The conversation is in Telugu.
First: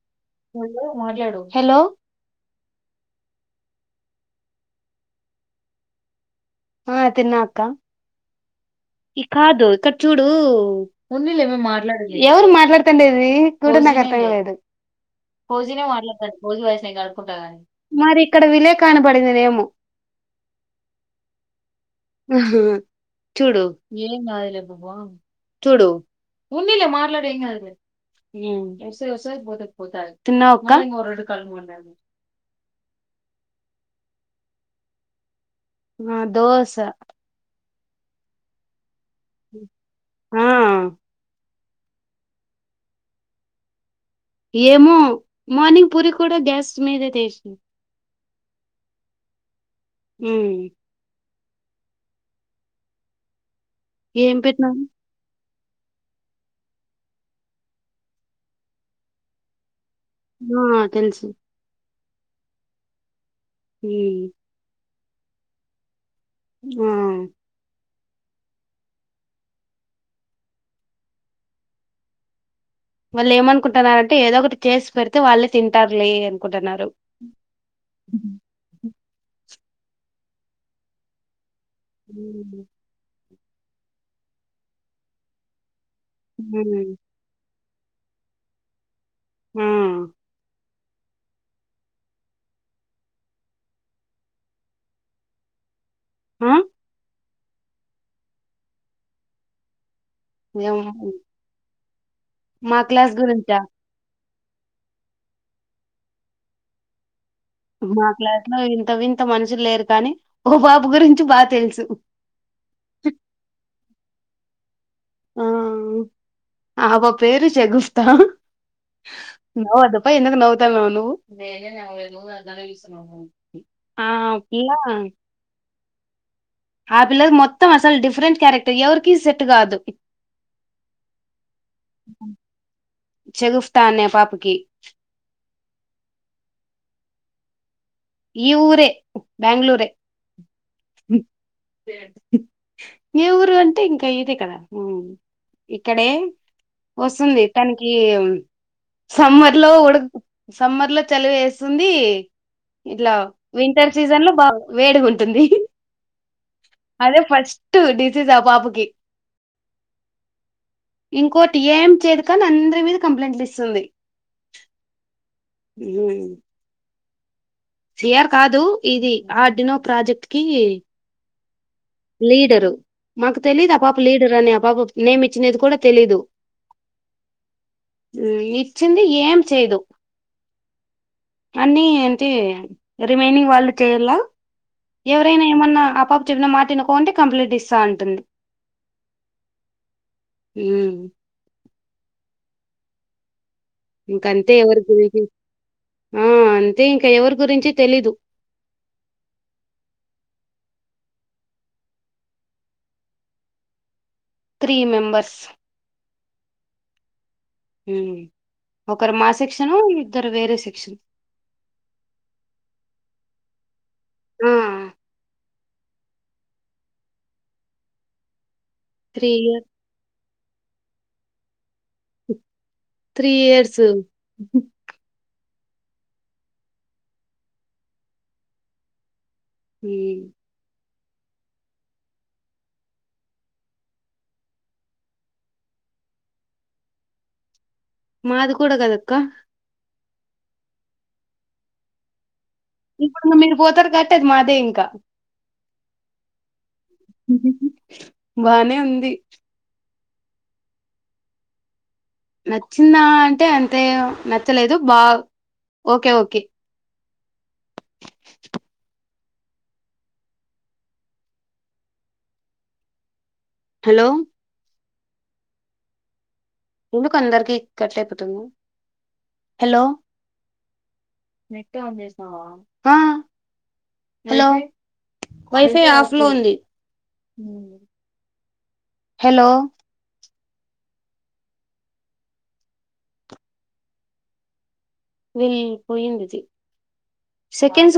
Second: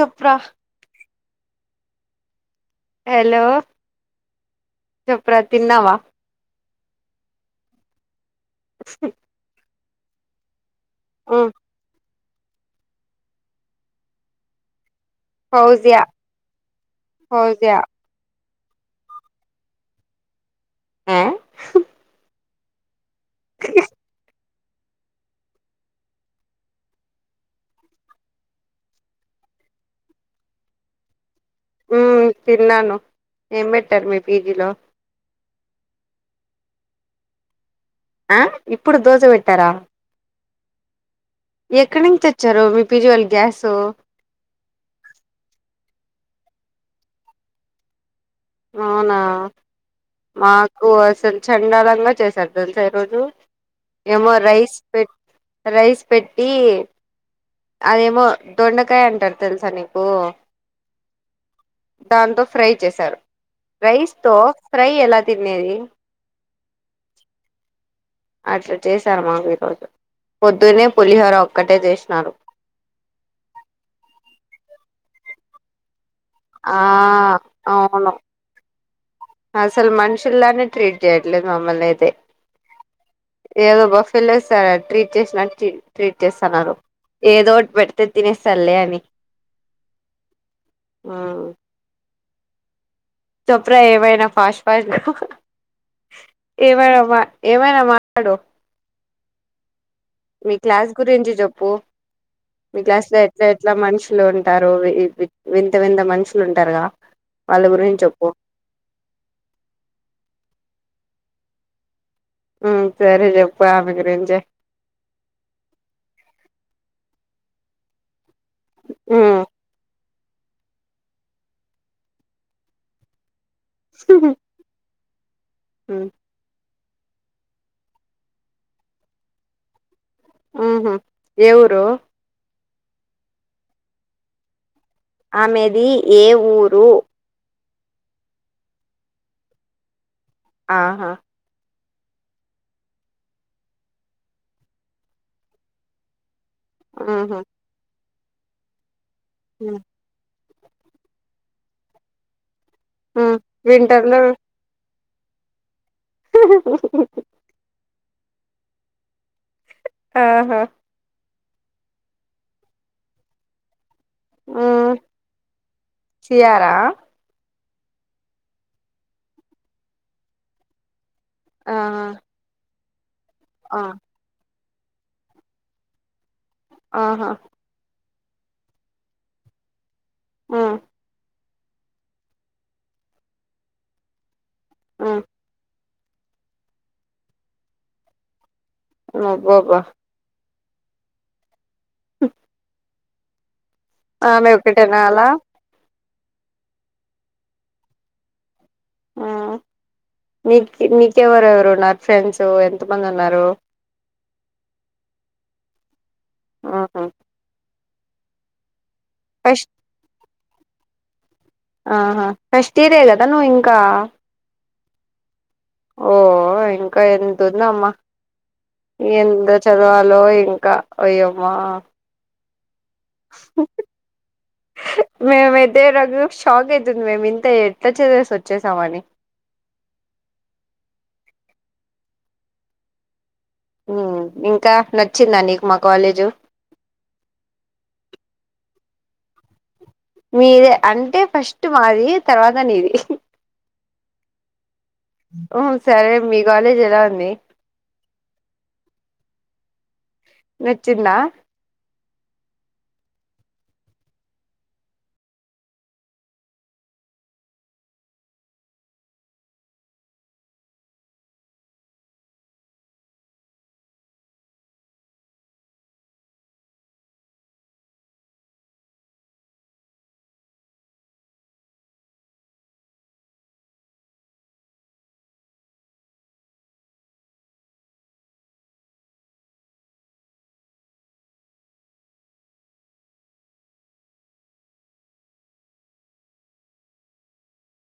చెప్రా మాట్లాడు హలో హలో చప్రాతిన్నావా ఆ తిన్నాక్క ఈ కాదు ఇక్కడ చూడు ఉన్నళ్ళ ఉమ్ ఏమే మాట్లాడ ఎవరు మాట్లాడతండ ఇది గూడ నా కతాదు పోజీన ఫౌజియా మాట్లా పోజీ వయస్ న గడుపుకుంటా కానీ ఫౌజియా మ ఇక్కడ వలే కాన పడింది లేయమో ఆ ఆహా చూడు ఏం కాాలం చూడు ఉన్నలే మాట్లాడి ఎకా అ తిన్నావా అక్క తిన్నాను ఏం పెట్టారు మీ పీజీలో ఆ దోశ ఆ ఇప్పుడు దోశ పెట్టారా ఆ ఎక్కడి నుంచి వచ్చారు మీ పిజువాళ గ్యాసు ఏమో మార్నింగ్ పూరి కూడా గ్యాస్ మీదే తీసాం అవునా ఉమ్, మాకు అసలు చండాలంగా చేసారు దాను సార్ ఈ రోజు ఏమో ఏం రైస్ పెట్టినారు పెట్ రైస్ పెట్టి అదేమో దొండకాయ అంటారు తెలుసని ఆ తెలుసు దాంతో ఫ్రై చేశారు రైస్ ఉమ్, తో ఫ్రై ఎలా తినేది. ఆ అట్లా చేశారు మాకు ఈరోజు పొద్దునే పులిహోర ఒక్కటే చేసినారు మళ్ళు ఏమనుకుంటున్నారంటే ఏదో ఒకటి చేసి పెడితే వాళ్ళే తింటారు లే ఆ అవును ఆ సల్మానుషులనే ట్రీట్ చేయట్లే మమ్మల్ ఇదే ఉమ్. ఏదో బఫీలో ట్రీట్ చేసినట్టు ట్రీట్ చేస్తున్నారు హ్మ్. ఏదో పెడుత తిన సల అని ఆ ఆ చపరా ఎవానా ఫాస్ ఫస్ ఆ! ఎవానామా ఏమైనా మాట్లాడు మీ ఏం క్లాస్ గురించి చెప్పు మా మీ క్లాస్ క్లాస్లో ఎట్లా గురించా? ఎట్లా మష యతల ఉంటారు వి వింత వింత మనుషులు ఉంటారుగా వాళ్ళ గురించి మా చెప్పు క్లాస్ లో ఇంత వింత మనుషులు లేరు కానీ ఓ బాబు గురించి బాగా తెలుసు సరే చెప్ప ఆమెకు రంజ ఆ ఆబ పేరు చెగుపత మ్ నద అబ్ ఎందుకు నవ్వుతావిన్నా ఆ పిల్ల ఆ పిల్ల మొత్తం అసలు డిఫరెంట్ క్యారెక్టర్ ఎవరికి సెట్ కాదు ఆహ ఎవురు చెగుఫ్తా అనే పాపకి ఆమెది ఏ ఊరు ఈ ఊరే బ్యాంగ్ళూరే ఆహా ఏ ఊరు అంటే ఇంకా ఇదే కదా ఇక్కడే ఉహు వస్తుంది తనకి సమ్మర్ లో ఉ ఉడ సమ్మర్ లో చలివు వేస్తుంది ఇట్లా వింటర్ సీజన్ లో బా వేడి ఉంటుంది ంది టు డిజీజా పాపుకి ఆహా ఇంకోటి ఏం చేయదు కానీ అందరి మీద కంప్లైంట్లు ఇస్తుంది ఉ సయారా సిఆర్ కాదు ఇది ఆ డినో ప్రాజెక్ట్ కి ఆహా లీడరు మాకు తెలీదు ఆ పాప లీడరు అని ఆ పాప నేమి ఇచ్చినది కూడా తెలీదు ఆహా ఇచ్చింది ఏం చేయదు హ్మ్మ్ అన్ని ఏంటే రిమైనింగ్ వాళ్ళు చేయాల ఉ ఎవరైనా ఏమన్నా చెిన మాట తనుకోంటే కంప్లీట్ ఇస్తా అంటుంది అబ్బా అబ్బా హ్మ్మ్ అ ఇంకంతే ఎవరి గురికి అలా ఆ అంతే ఇంకా ఎవరి గురించి తెలీదు నీకు నీకెవరుెవరు నా ఫ్రెండ్స్ ఎంతమంది ఉన్నారు త్రీ మెంబర్స్ ఆహా ఒకరు మా సెక్షను ఇద్దరు వేరే సెక్షన్ ఆహా కష్ట ఇదే కదా నువ్ ఇంకా ఆ ఓ ఇంకా ఎంతంద అమ్మా త్రీ ఎంత ఇయర్ చదవాలో ఇంకా అయ్యమ్మా త్రీ ఇయర్స్ మేము ఎద ర షాక్ అవుతుంది మేము ఇంత ఎట్లా చేసేసి వచ్చేసామ అని హ ఇంకా నచ్చిందా నీకు మా కాలేజు మాది కూడా కదక్క మీరే అంటే ఫస్ట్ మాది తర్వాత నీది ఇప్పుడు మీరు పోతారు కట్టది మాదే ఇంకా అ సరే మీ కాలేజ్ ఎలా ఉంది బానే ఉంది వచ్చిందా నచ్చిందా అంటే అంతే నచ్చలేదు బా ఓకే ఓకే హలో ఎందుకు అందరికి ఇక్కట్లేపుతుంది హలో మీా అ మీ సనా హలో వైఫై ఆఫ్ లో ఉంది హలో వీళ పోయిందిద సెకండ్స్